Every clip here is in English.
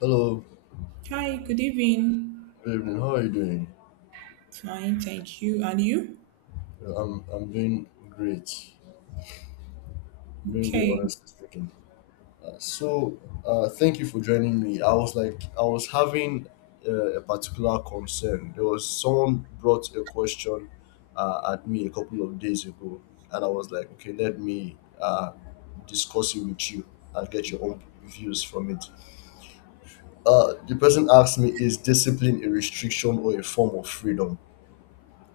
Hello, Hi, good evening. good evening. How are you doing? Fine, thank you. And you? I'm doing great. I'm doing great, Okay. honestly speaking. Uh, so, thank you for joining me. I was having a particular concern. There was someone brought a question at me a couple of days ago, and I was like, okay, let me discuss it with you and get your own views from it. The person asked me, is discipline a restriction or a form of freedom?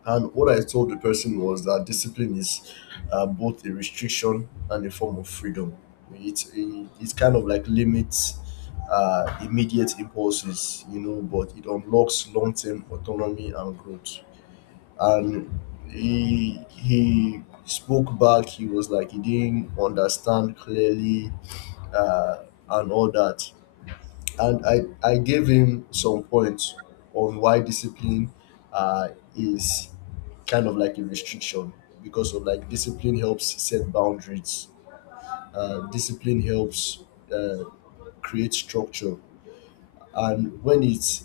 And what I told the person was that discipline is both a restriction and a form of freedom. It kind of like limits immediate impulses, you know, but it unlocks long term autonomy and growth. And he spoke back, he was like, he didn't understand clearly uh, and all that, and I gave him some points on why discipline uh, is kind of like a restriction because of like discipline helps set boundaries. Uh, discipline helps uh, create structure. And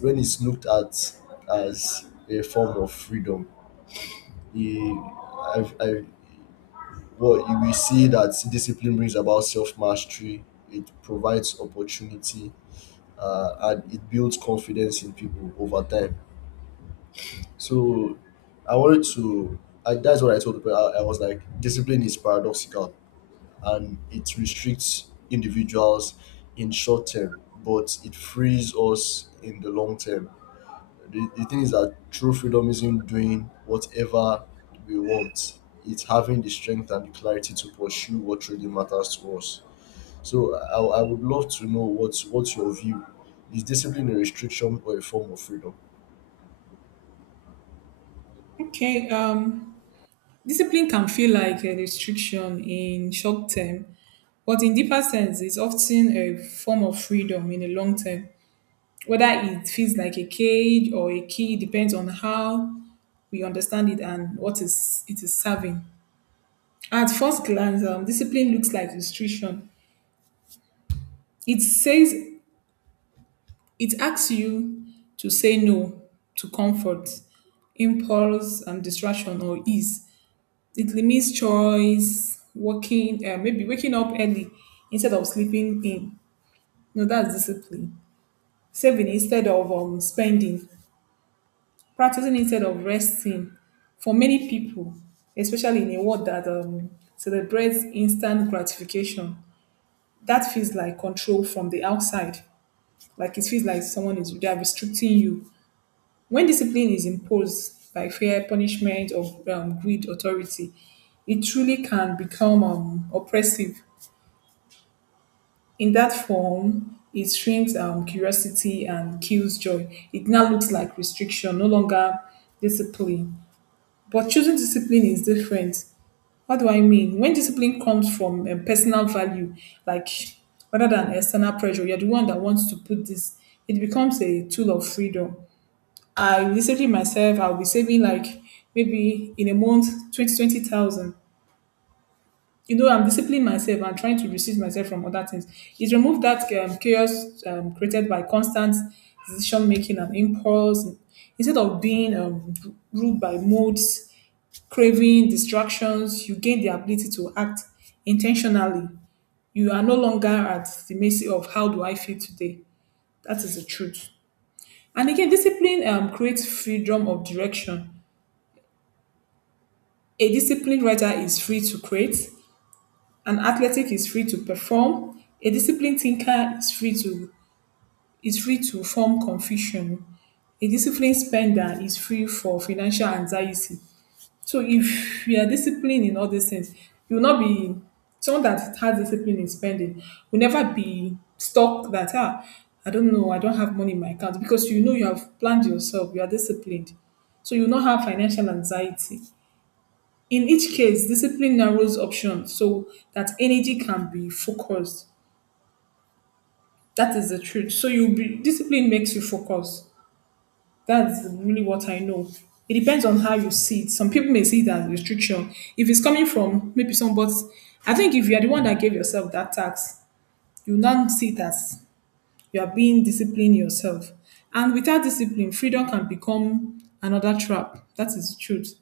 when it's looked at as a form of freedom, he, I, I, well you will see that discipline brings about self-mastery. It provides opportunity, and it builds confidence in people over time. So I wanted to, I, that's what I told people. I was like, discipline is paradoxical and it restricts individuals in short term, but it frees us in the long term. The thing is that true freedom isn't doing whatever we want. It's having the strength and the clarity to pursue what really matters to us. So I would love to know what's your view. Is discipline a restriction or a form of freedom? Okay. Discipline can feel like a restriction in short term, but in deeper sense, it's often a form of freedom in the long term. Whether it feels like a cage or a key depends on how we understand it and what is it is serving. At first glance, discipline looks like restriction. It says It asks you to say no to comfort, impulse, and distraction or ease. It limits choice, working, maybe waking up early instead of sleeping in. No, that's discipline. Saving instead of spending, practicing instead of resting. For many people, especially in a world that celebrates instant gratification, that feels like control from the outside. Like it feels like someone is they are restricting you. When discipline is imposed by fear, punishment, or greed, authority, it truly can become oppressive. In that form, it shrinks curiosity and kills joy. It now looks like restriction, no longer discipline. But choosing discipline is different. What do I mean? When discipline comes from personal value, like rather than external pressure, you're the one that wants to put this, it becomes a tool of freedom. I will be saving myself. I'll be saving like maybe in a month, 20 20,000. You know, I'm disciplining myself. I'm trying to restrict myself from other things. It removed that chaos created by constant decision making and impulse. Instead of being ruled by moods, craving, distractions, you gain the ability to act intentionally. You are no longer at the mercy of how do I feel today. That is the truth. And again, discipline creates freedom of direction. A disciplined writer is free to create. An athletic is free to perform. A disciplined thinker is free to form confusion. A disciplined spender is free for financial anxiety. So if you are disciplined in all these things, you will not be someone that has discipline in spending will never be stuck that ah I don't know, I don't have money in my account because you know you have planned yourself, you are disciplined. So you will not have financial anxiety. In each case, discipline narrows options so that energy can be focused. That is the truth. So you be discipline makes you focus. That's really what I know. It depends on how you see it. Some people may see it as restriction. If it's coming from maybe somebody, I think if you are the one that gave yourself that tax, you now see it as you are being disciplined yourself. And without discipline, freedom can become another trap. That is the truth.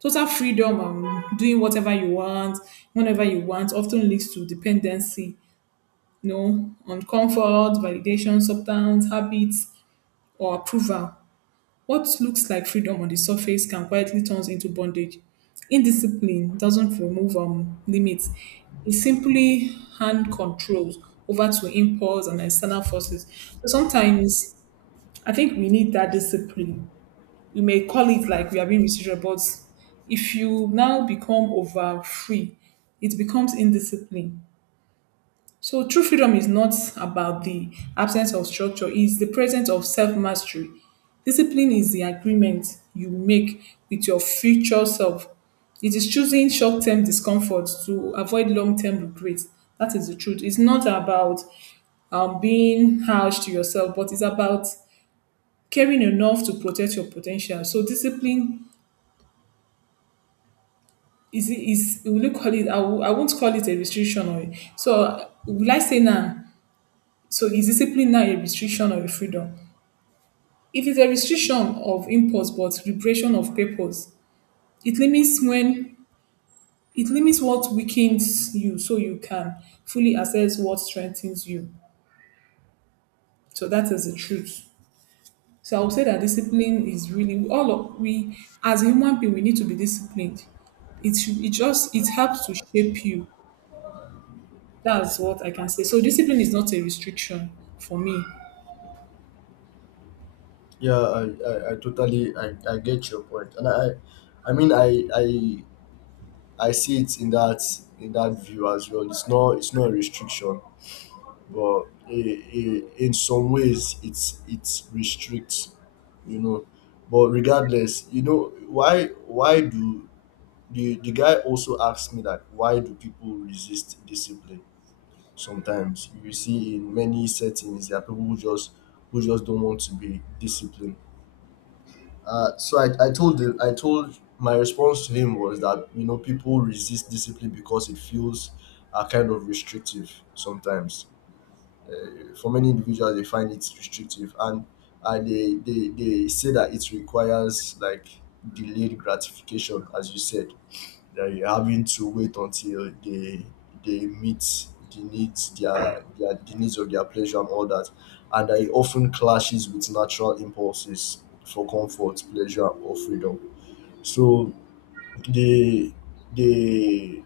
Total freedom doing whatever you want, whenever you want, often leads to dependency, you know, on comfort, validation, substance, habits, or approval. What looks like freedom on the surface can quietly turn into bondage. Indiscipline doesn't remove limits, it simply hand controls over to impulse and external forces. So sometimes I think we need that discipline. You may call it like we are being restricted, but if you now become over free, it becomes indiscipline. So true freedom is not about the absence of structure, it's the presence of self-mastery. Discipline is the agreement you make with your future self. It is choosing short-term discomfort to avoid long-term regret. That is the truth. It's not about being harsh to yourself, but it's about caring enough to protect your potential. So discipline is will you call it? I won't call it a restriction or so. Will I say now? So is discipline now a restriction or a freedom? If it's a restriction of impulse but liberation of purpose, it limits when it limits what weakens you so you can fully assess what strengthens you. So that is the truth. So I would say that discipline is really all of we as a human being we need to be disciplined. It just it helps to shape you. That's what I can say. So discipline is not a restriction for me. Yeah, I totally I get your point. And I see it in that view as well. It's not a restriction, but I in some ways it's restricts, you know. But regardless, you know, why do the guy also asked me that why do people resist discipline? Sometimes you will see in many settings there are people who just don't want to be disciplined. So I told him. I told my response to him was that you know people resist discipline because it feels kind of restrictive sometimes. For many individuals they find it restrictive, and they they say that it requires like delayed gratification as you said, they're having to wait until they meet the needs, their the needs of their pleasure and all that, and that it often clashes with natural impulses for comfort, pleasure, or freedom. So they they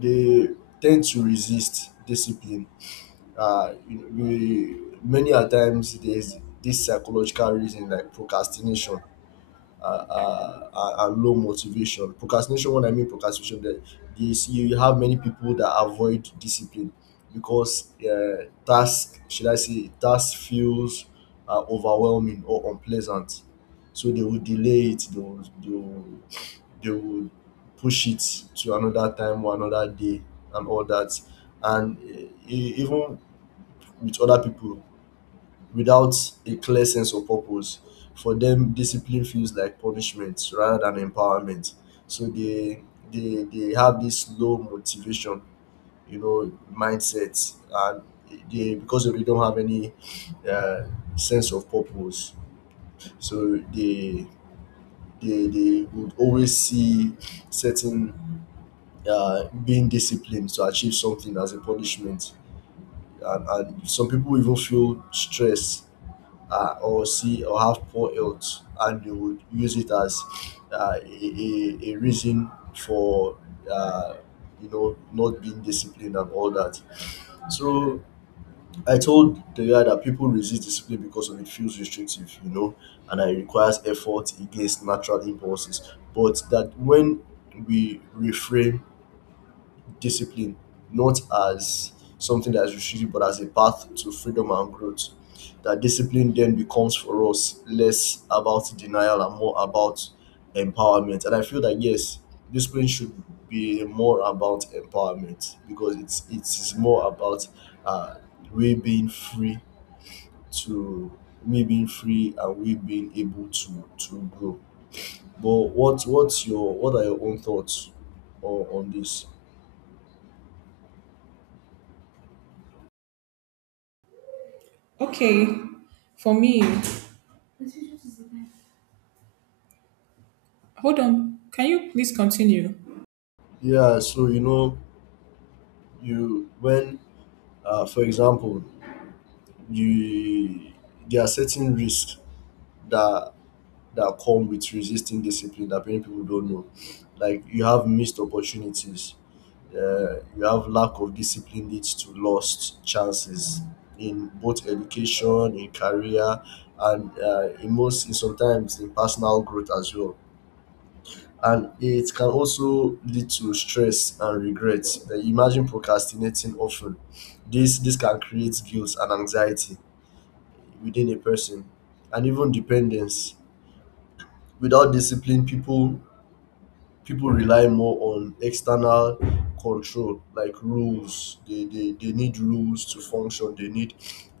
they tend to resist discipline. You know, we many a times there's this psychological reason like procrastination, and low motivation. Procrastination, what I mean procrastination, that this you have many people that avoid discipline because task, should I say, task feels overwhelming or unpleasant. So they will delay it. They will push it to another time or another day and all that. And even with other people, without a clear sense of purpose. For them, discipline feels like punishment rather than empowerment. So they they have this low motivation, you know, mindset, and they because they don't have any uh, sense of purpose. So they they would always see certain being disciplined to achieve something as a punishment. And, some people even feel stress or see or have poor health and they would use it as a reason for uh, you know, not being disciplined and all that. So I told the guy that people resist discipline because of it feels restrictive, you know, and it requires effort against natural impulses, but that when we reframe discipline, not as something that is restrictive, but as a path to freedom and growth. That discipline then becomes for us less about denial and more about empowerment. And I feel that yes, discipline should be more about empowerment because it's more about uh, we being free to we being free and we being able to grow. But what's your what are your own thoughts on this? Okay, for me, hold on. Can you please continue? Yeah, so you know you when for example you there are certain risks that that come with resisting discipline that many people don't know. Like you have missed opportunities, you have lack of discipline leads to lost chances in both education, in career, and in sometimes in personal growth as well, and it can also lead to stress and regret. Then imagine procrastinating often. This can create guilt and anxiety within a person, and even dependence. Without discipline, people rely more on external control like rules. They need rules to function. They need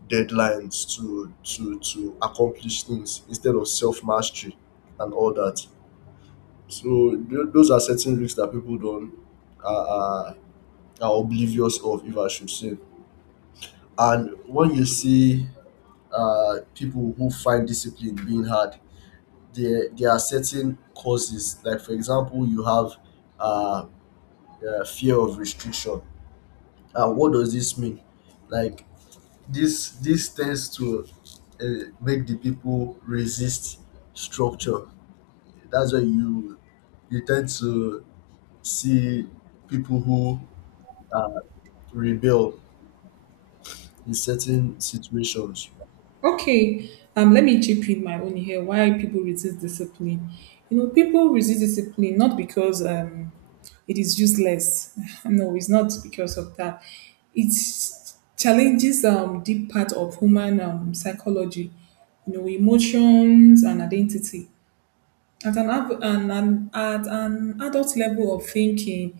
deadlines to to accomplish things instead of self mastery and all that. So those are certain risks that people don't are, are, are oblivious of, if I should say. And when you see people who find discipline being hard, there are certain causes. Like for example, you have uh, fear of restriction. And what does this mean? Like this tends to uh, make the people resist structure. That's why you tend to see people who rebel in certain situations. Okay. Let me chip in my own here. Why people resist discipline? You know, people resist discipline not because it is useless. No, it's not because of that. It challenges deep part of human psychology. You know, emotions and identity. At an, av- an at an adult level of thinking,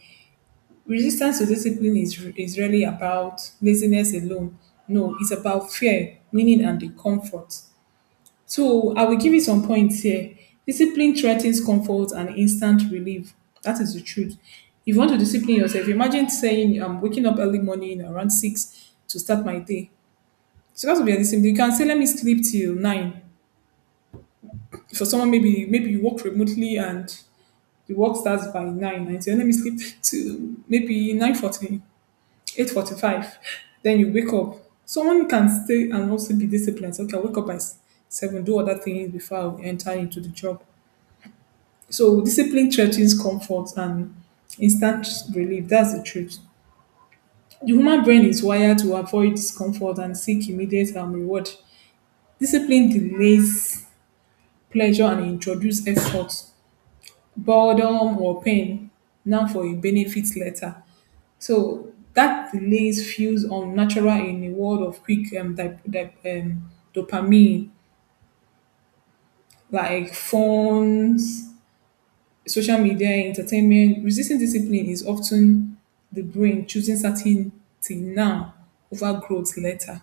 resistance to discipline is really about laziness alone. No, it's about fear, meaning, and the comfort. So I will give you some points here. Discipline threatens comfort and instant relief. That is the truth. If you want to discipline yourself, imagine saying, I'm waking up early morning around 6 to start my day. So that would be a discipline. You can say, let me sleep till 9. For someone, maybe you work remotely and the work starts by 9. And you say, let me sleep till maybe 9:40 8:45, then you wake up. Someone can stay and also be disciplined, so okay, I wake up at 7, do other things before I will enter into the job. So discipline threatens comfort and instant relief. That's the truth. The human brain is wired to avoid discomfort and seek immediate reward. Discipline delays pleasure and introduces effort, boredom or pain now for a benefit later. So that delays feels unnatural in a world of quick dopamine, like phones, social media, entertainment. Resisting discipline is often the brain choosing certainty now over growth later.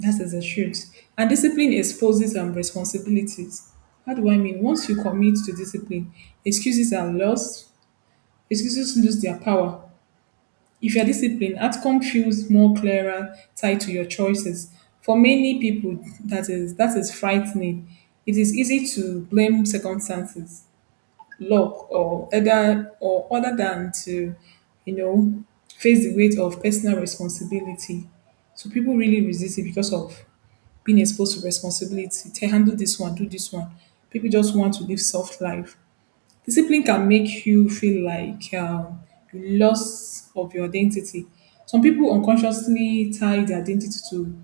That is the truth. And discipline exposes and responsibilities. How do I mean? Once you commit to discipline, excuses are lost, excuses lose their power. If you're disciplined, outcome feels more clearer tied to your choices. For many people, that is frightening. It is easy to blame circumstances, luck, or other than to, you know, face the weight of personal responsibility. So people really resist it because of being exposed to responsibility. Tell handle this one, do this one. People just want to live soft life. Discipline can make you feel like you loss of your identity. Some people unconsciously tie their identity to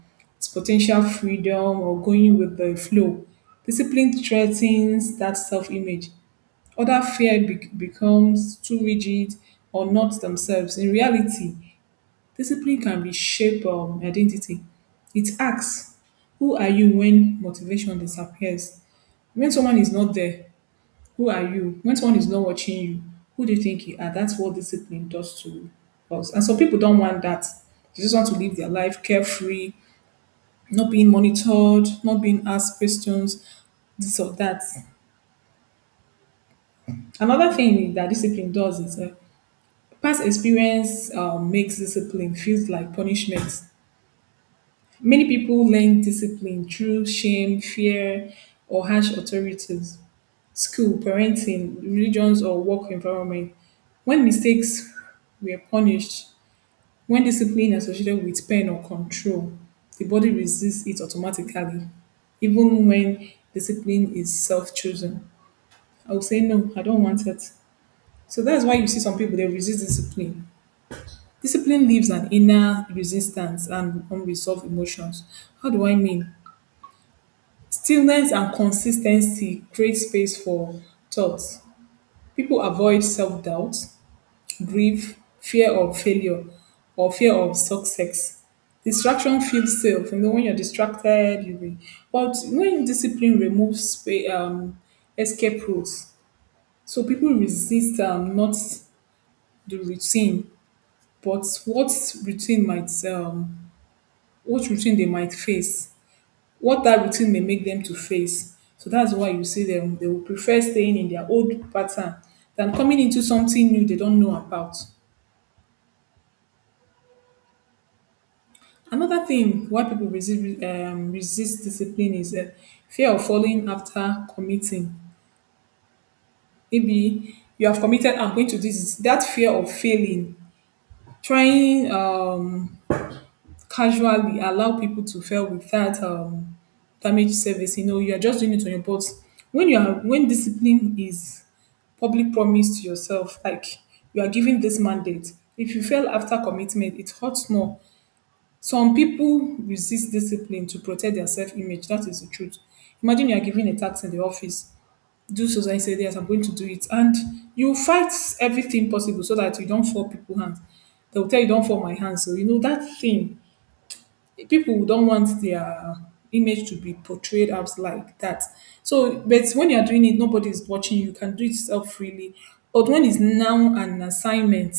potential freedom or going with the flow. Discipline threatens that self-image. Other fear becomes too rigid or not themselves. In reality, discipline can reshape identity. It asks, who are you when motivation disappears? When someone is not there, who are you? When someone is not watching you, who do you think you are? That's what discipline does to us. And some people don't want that. They just want to live their life carefree, not being monitored, not being asked questions, this or that. Another thing that discipline does is past experience makes discipline feels like punishment. Many people learn discipline through shame, fear, or harsh authorities. School, parenting, religions, or work environment. When mistakes were punished, when discipline associated with pain or control, the body resists it automatically, even when discipline is self chosen. I would say, no, I don't want it. So that's why you see some people, they resist discipline. Discipline leaves an inner resistance and unresolved emotions. How do I mean? Stillness and consistency create space for thoughts. People avoid self doubt, grief, fear of failure, or fear of success. Distraction feels safe. You know, when you're distracted, you will. But when discipline removes escape routes, so people resist not the routine, but what routine might what routine they might face, what that routine may make them to face. So that's why you see them. They will prefer staying in their old pattern than coming into something new they don't know about. Another thing why people resist resist discipline is fear of falling after committing. Maybe you have committed, I'm going to do this. That fear of failing, trying casually allow people to fail without damage service. You know, you are just doing it on your butt. When you are when discipline is public promise to yourself, like you are giving this mandate. If you fail after commitment, it hurts more. Some people resist discipline to protect their self image. That is the truth. Imagine you are given a task in the office. Do so, so and say, yes, I'm going to do it. And you fight everything possible so that you don't fall people's hands. They'll tell you, don't fall my hands. So, you know, that thing people don't want their image to be portrayed as like that. So, but when you're doing it, nobody's watching. You can do it self freely. But when it's now an assignment,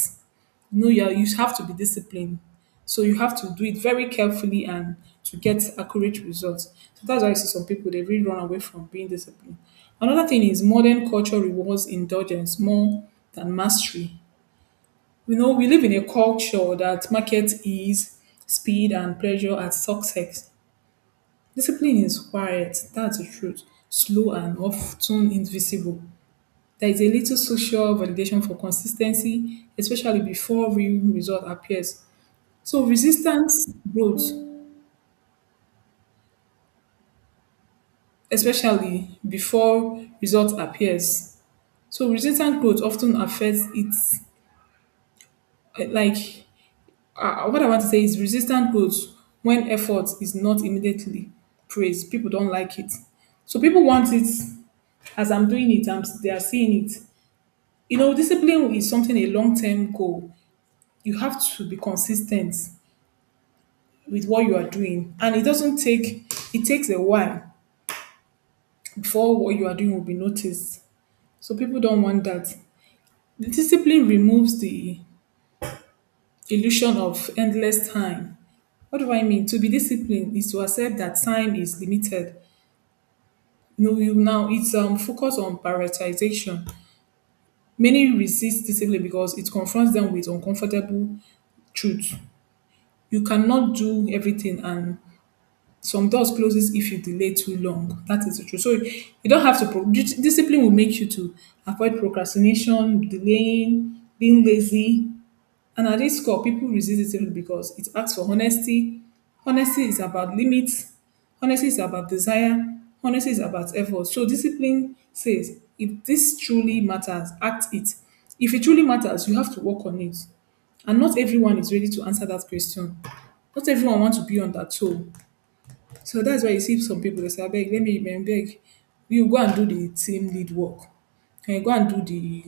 you know, you have to be disciplined. So you have to do it very carefully and to get accurate results. So that's why I see some people they really run away from being disciplined. Another thing is modern culture rewards indulgence more than mastery. You know, we live in a culture that markets ease, speed, and pleasure as success. Discipline is quiet, that's the truth, slow and often invisible. There is a little social validation for consistency, especially before real result appears. So resistance growth, especially before result appears. So resistance growth often affects its like what I want to say is resistance growth when effort is not immediately praised. People don't like it. So people want it as I'm doing it, they are seeing it. You know, discipline is something a long term goal. You have to be consistent with what you are doing. And it doesn't take, It takes a while before what you are doing will be noticed. So people don't want that. The discipline removes the illusion of endless time. What do I mean? To be disciplined is to accept that time is limited. No, you now it's focus on prioritization. Many resist discipline because it confronts them with uncomfortable truth. You cannot do everything, and some doors closes if you delay too long. That is the truth. So you don't have to. Discipline will make you to avoid procrastination, delaying, being lazy, and at this core, people resist it simply because it asks for honesty. Honesty is about limits. Honesty is about desire. Honesty is about effort. So discipline says, if this truly matters, act it. If it truly matters, you have to work on it. And not everyone is ready to answer that question. Not everyone wants to be on that toe. So that's why you see some people they say, I beg, let me. I beg. You go and do the team lead work. Can you go and do the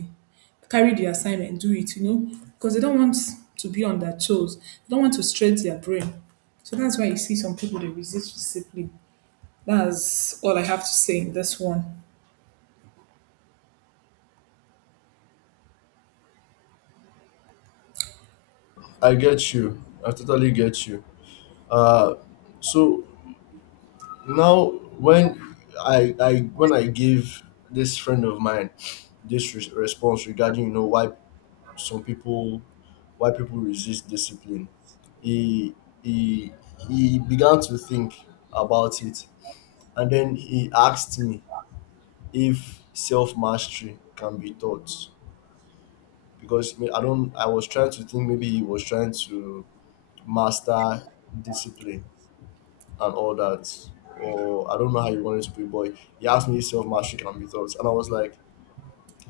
carry the assignment, do it, you know? Because they don't want to be on their toes. They don't want to stretch their brain. So that's why you see some people they resist discipline. That's all I have to say in this one. I get you. I totally get you. Uh, so now when I when I gave this friend of mine this response regarding you know why some people why people resist discipline, he he he began to think about it, and then he asked me if self mastery can be taught. Because I don't. I was trying to think maybe he was trying to master discipline and all that, or I don't know how he wanted to put it. But he asked me if self mastery can be taught, and I was like,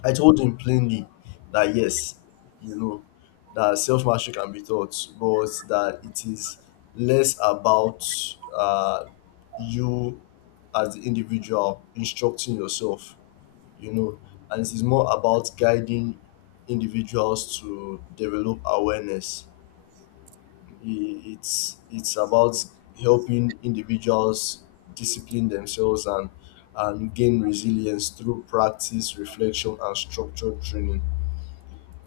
I told him plainly that yes, you know, that self mastery can be taught, but that it is less about uh, you as the individual instructing yourself, you know, and it is more about guiding individuals to develop awareness. It's about helping individuals discipline themselves and gain resilience through practice, reflection, and structured training.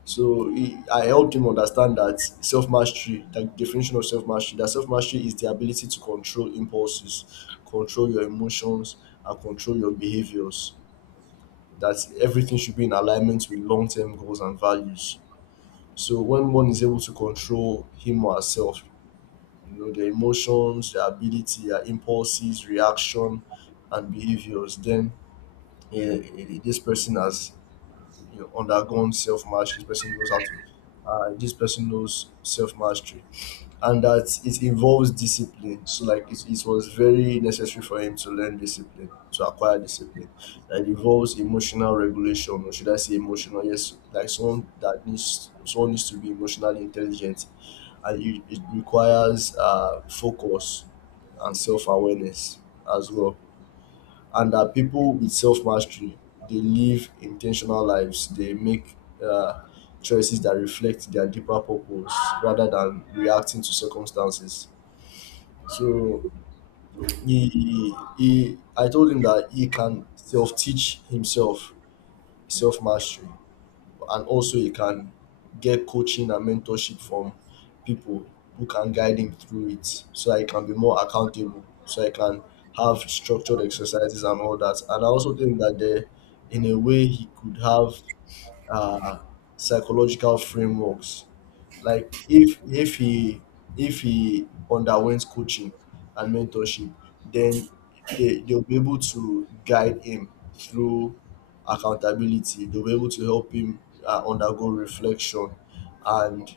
So I helped him understand that self-mastery, the definition of self-mastery, that self-mastery is the ability to control impulses, control your emotions, and control your behaviors, that everything should be in alignment with long-term goals and values. So when one is able to control him or herself, you know, their emotions, their ability, their impulses, reaction, and behaviors, then this person has you know undergone self mastery. This person knows how to. This person knows self mastery, and that it involves discipline. So like it was very necessary for him to learn discipline, to acquire discipline. That involves emotional regulation, or should I say emotional? Yes, like someone needs to be emotionally intelligent, and it requires focus and self awareness as well, and that people with self mastery they live intentional lives. They make uh, choices that reflect their deeper purpose rather than reacting to circumstances. So he I told him that he can self teach himself self mastery, and also he can get coaching and mentorship from people who can guide him through it so that he can be more accountable, so he can have structured exercises and all that. And I also think that there in a way he could have uh, psychological frameworks. Like if he underwent coaching and mentorship, then they they'll be able to guide him through accountability. They'll be able to help him undergo reflection, and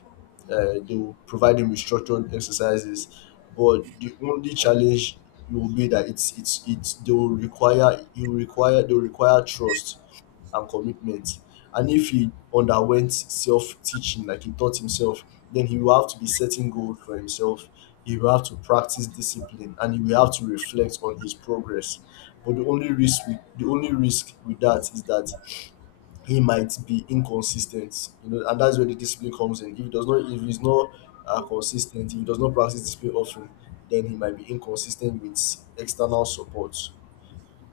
they'll provide him with structured exercises. But the only challenge will be that it's they will require you require they will require trust and commitment. And if he underwent self teaching, like he taught himself, then he will have to be setting goals for himself. He will have to practice discipline and he will have to reflect on his progress. But the only risk with that is that he might be inconsistent. You know, and that's where the discipline comes in. If he does not if he's not consistent, if he does not practice discipline often, then he might be inconsistent with external support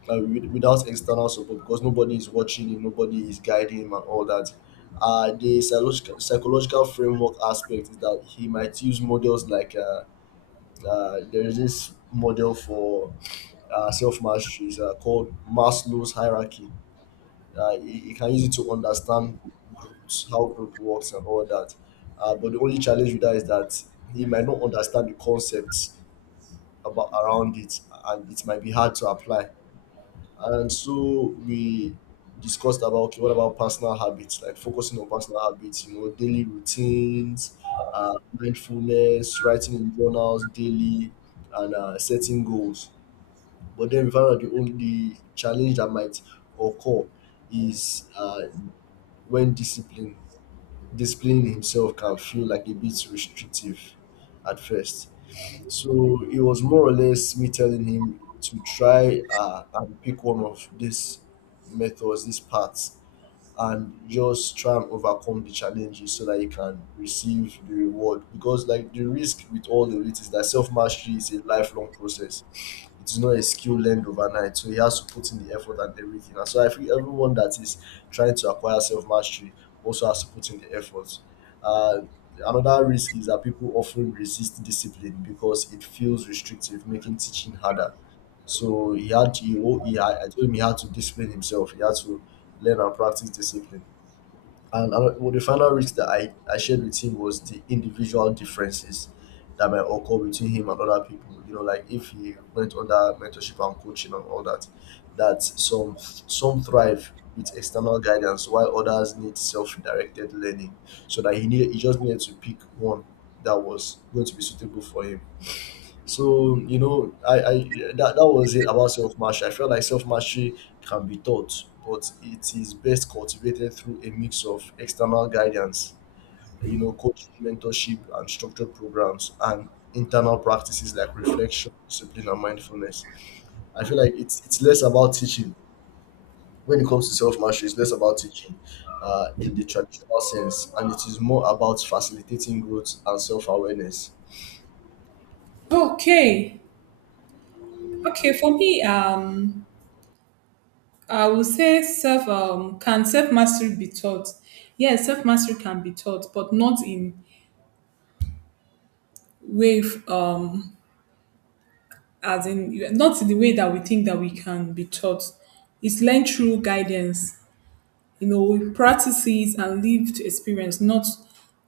without external support, because nobody is watching him, nobody is guiding him, and all that. The psychological framework aspect is that he might use models like there is this model for self mastery is called Maslow's hierarchy. You can use it to understand groups, how group works, and all that. But the only challenge with that is that he might not understand the concepts about around it, and it might be hard to apply. And so we discussed about okay, what about personal habits, like focusing on personal habits, you know, daily routines, mindfulness, writing in journals daily, and setting goals. But then we found out the challenge that might occur is when discipline disciplining himself can feel like a bit restrictive at first. So it was more or less me telling him to try and pick one of these methods, these paths, and just try and overcome the challenges so that you can receive the reward. Because like the risk with all of it is that self mastery is a lifelong process. It is not a skill learned overnight. So he has to put in the effort and everything. And so I feel everyone that is trying to acquire self mastery also has to put in the effort. Uh, another risk is that people often resist discipline because it feels restrictive, making teaching harder. So he had to, he, I told him he had to discipline himself. He had to learn and practice discipline. And well, the final risk that I shared with him was the individual differences that might occur between him and other people. You know, like if he went under mentorship and coaching and all that, that some thrive with external guidance while others need self-directed learning. So that he just needed to pick one that was going to be suitable for him. So you know, I that was it about self mastery. I felt like self mastery can be taught, but it is best cultivated through a mix of external guidance, you know, coaching, mentorship, and structured programs, and internal practices like reflection, discipline, and mindfulness. I feel like it's less about teaching when it comes to self mastery. It's less about teaching, in the traditional sense, and it is more about facilitating growth and self awareness. Okay. Okay, for me, I would say self can self mastery be taught? Yes, self mastery can be taught, but not in way um not in the way that we think that we can be taught. It's learned through guidance, you know, practices and lived experience, not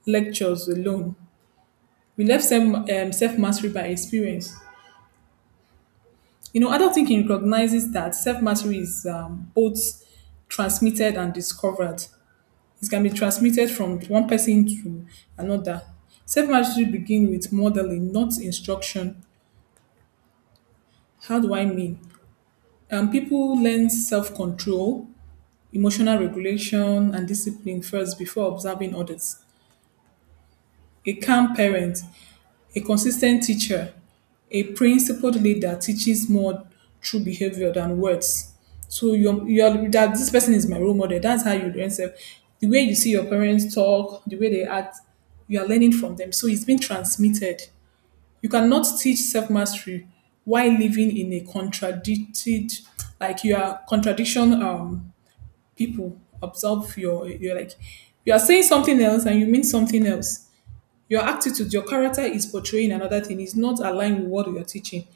lectures alone. We left self self mastery by experience. You know, adult thinking recognizes that self mastery is both transmitted and discovered. It can be transmitted from one person to another. Self mastery begins with modeling, not instruction. How do I mean? People learn self control, emotional regulation and discipline first before observing others. A calm parent, a consistent teacher, a principled leader teaches more through behavior than words. So you're that this person is my role model. That's how you learn self. The way you see your parents talk, the way they act, you are learning from them. So it's been transmitted. You cannot teach self mastery while living in a contradicted, like you are contradiction, people observe your you're like you are saying something else and you mean something else. Your attitude, your character is portraying another thing, is not aligned with what you're teaching.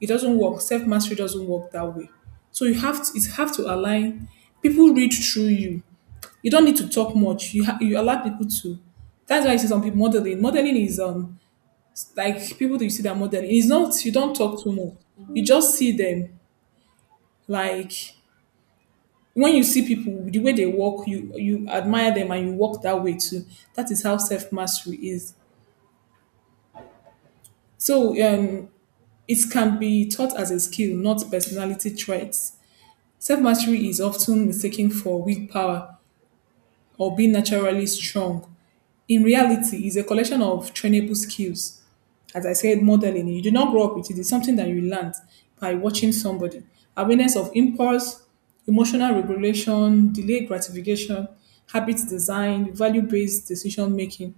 It doesn't work. Self mastery doesn't work that way. So you have to, it have to align. People read through you. You don't need to talk much. You allow people to, that's why I see some people modeling. Modeling is, like people that you see that modeling, it's not, you don't talk too much. You just see them, like when you see people the way they walk, you admire them and you walk that way too. That is how self mastery is. So, it can be taught as a skill, not personality traits. Self mastery is often mistaken for willpower or being naturally strong. In reality is a collection of trainable skills. As I said, modeling. You do not grow up with it. It's something that you learned by watching somebody. Awareness of impulse, emotional regulation, delayed gratification, habit design, value-based decision making.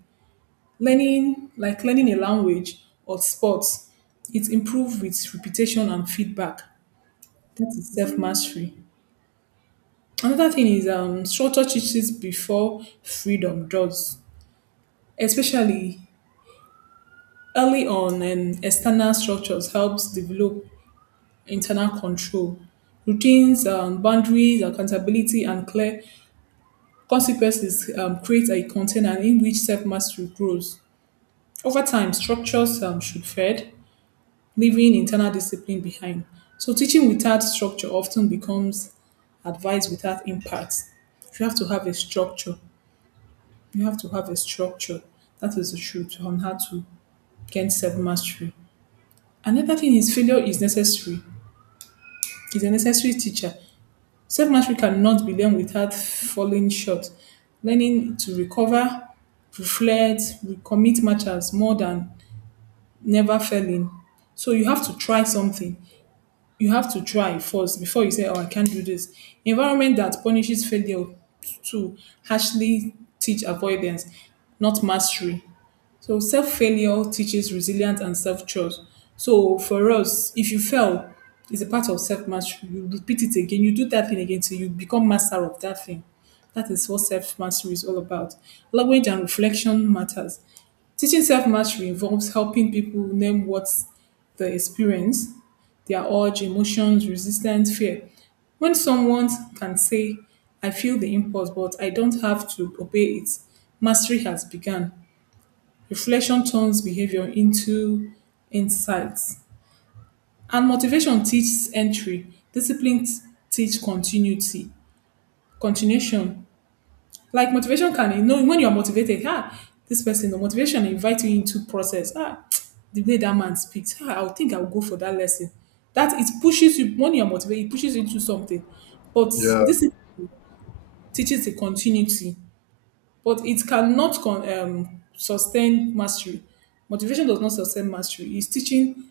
Learning, like learning a language or sports, it improves with repetition and feedback. That is self-mastery. Another thing is structure teaches before freedom does, especially early on, and external structures helps develop internal control. Routines, boundaries, accountability, and clear consequences create a container in which self mastery grows. Over time, structures should fed, leaving internal discipline behind. So, teaching without structure often becomes advice without impact. You have to have a structure. You have to have a structure. That is the truth on how to gain self mastery. Another thing is failure is necessary. Is a necessary teacher. Self-mastery cannot be learned without falling short. Learning to recover, reflect, recommit matters more than never failing. So you have to try something. You have to try first before you say, "Oh, I can't do this." Environment that punishes failure to harshly teach avoidance, not mastery. So self failure teaches resilience and self trust. So for us, if you fail, it's a part of self mastery. You repeat it again, you do that thing again till you become master of that thing. That is what self mastery is all about. Language and reflection matters. Teaching self mastery involves helping people name what they experience, their urge, emotions, resistance, fear. When someone can say, I feel the impulse, but I don't have to obey it, mastery has begun. Reflection turns behavior into insights. And motivation teaches entry. Discipline teaches continuity, continuation. Like motivation can, you know, when you're motivated, ah, this person, the motivation invites you into process. Ah, the way that man speaks, ah, I'll think I'll go for that lesson. That it pushes you when you're motivated, it pushes you into something. But Yeah, this is- teaches the continuity, but it cannot sustain mastery. Motivation does not sustain mastery. It's teaching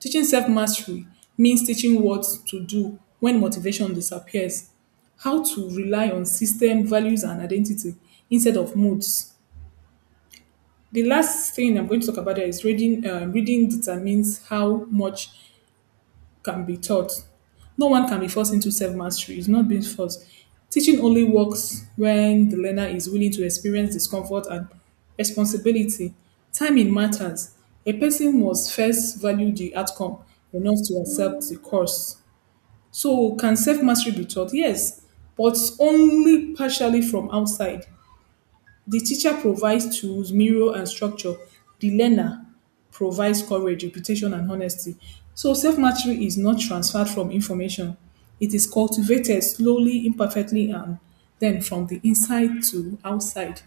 Teaching self mastery means teaching what to do when motivation disappears, how to rely on system, values, and identity instead of moods. The last thing I'm going to talk about there is reading. Reading determines how much can be taught. No one can be forced into self mastery. It's not being forced. Teaching only works when the learner is willing to experience discomfort and responsibility. Timing matters. A person must first value the outcome enough to accept the cost. So, can self mastery be taught? Yes, but only partially from outside. The teacher provides tools, mirror and structure. The learner provides courage, reputation and honesty. So self-mastery is not transferred from information. It is cultivated slowly, imperfectly and then from the inside to outside.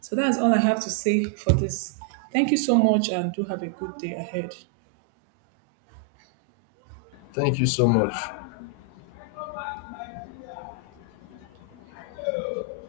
So that's all I have to say for this. Thank you so much and do have a good day ahead. thank you so much.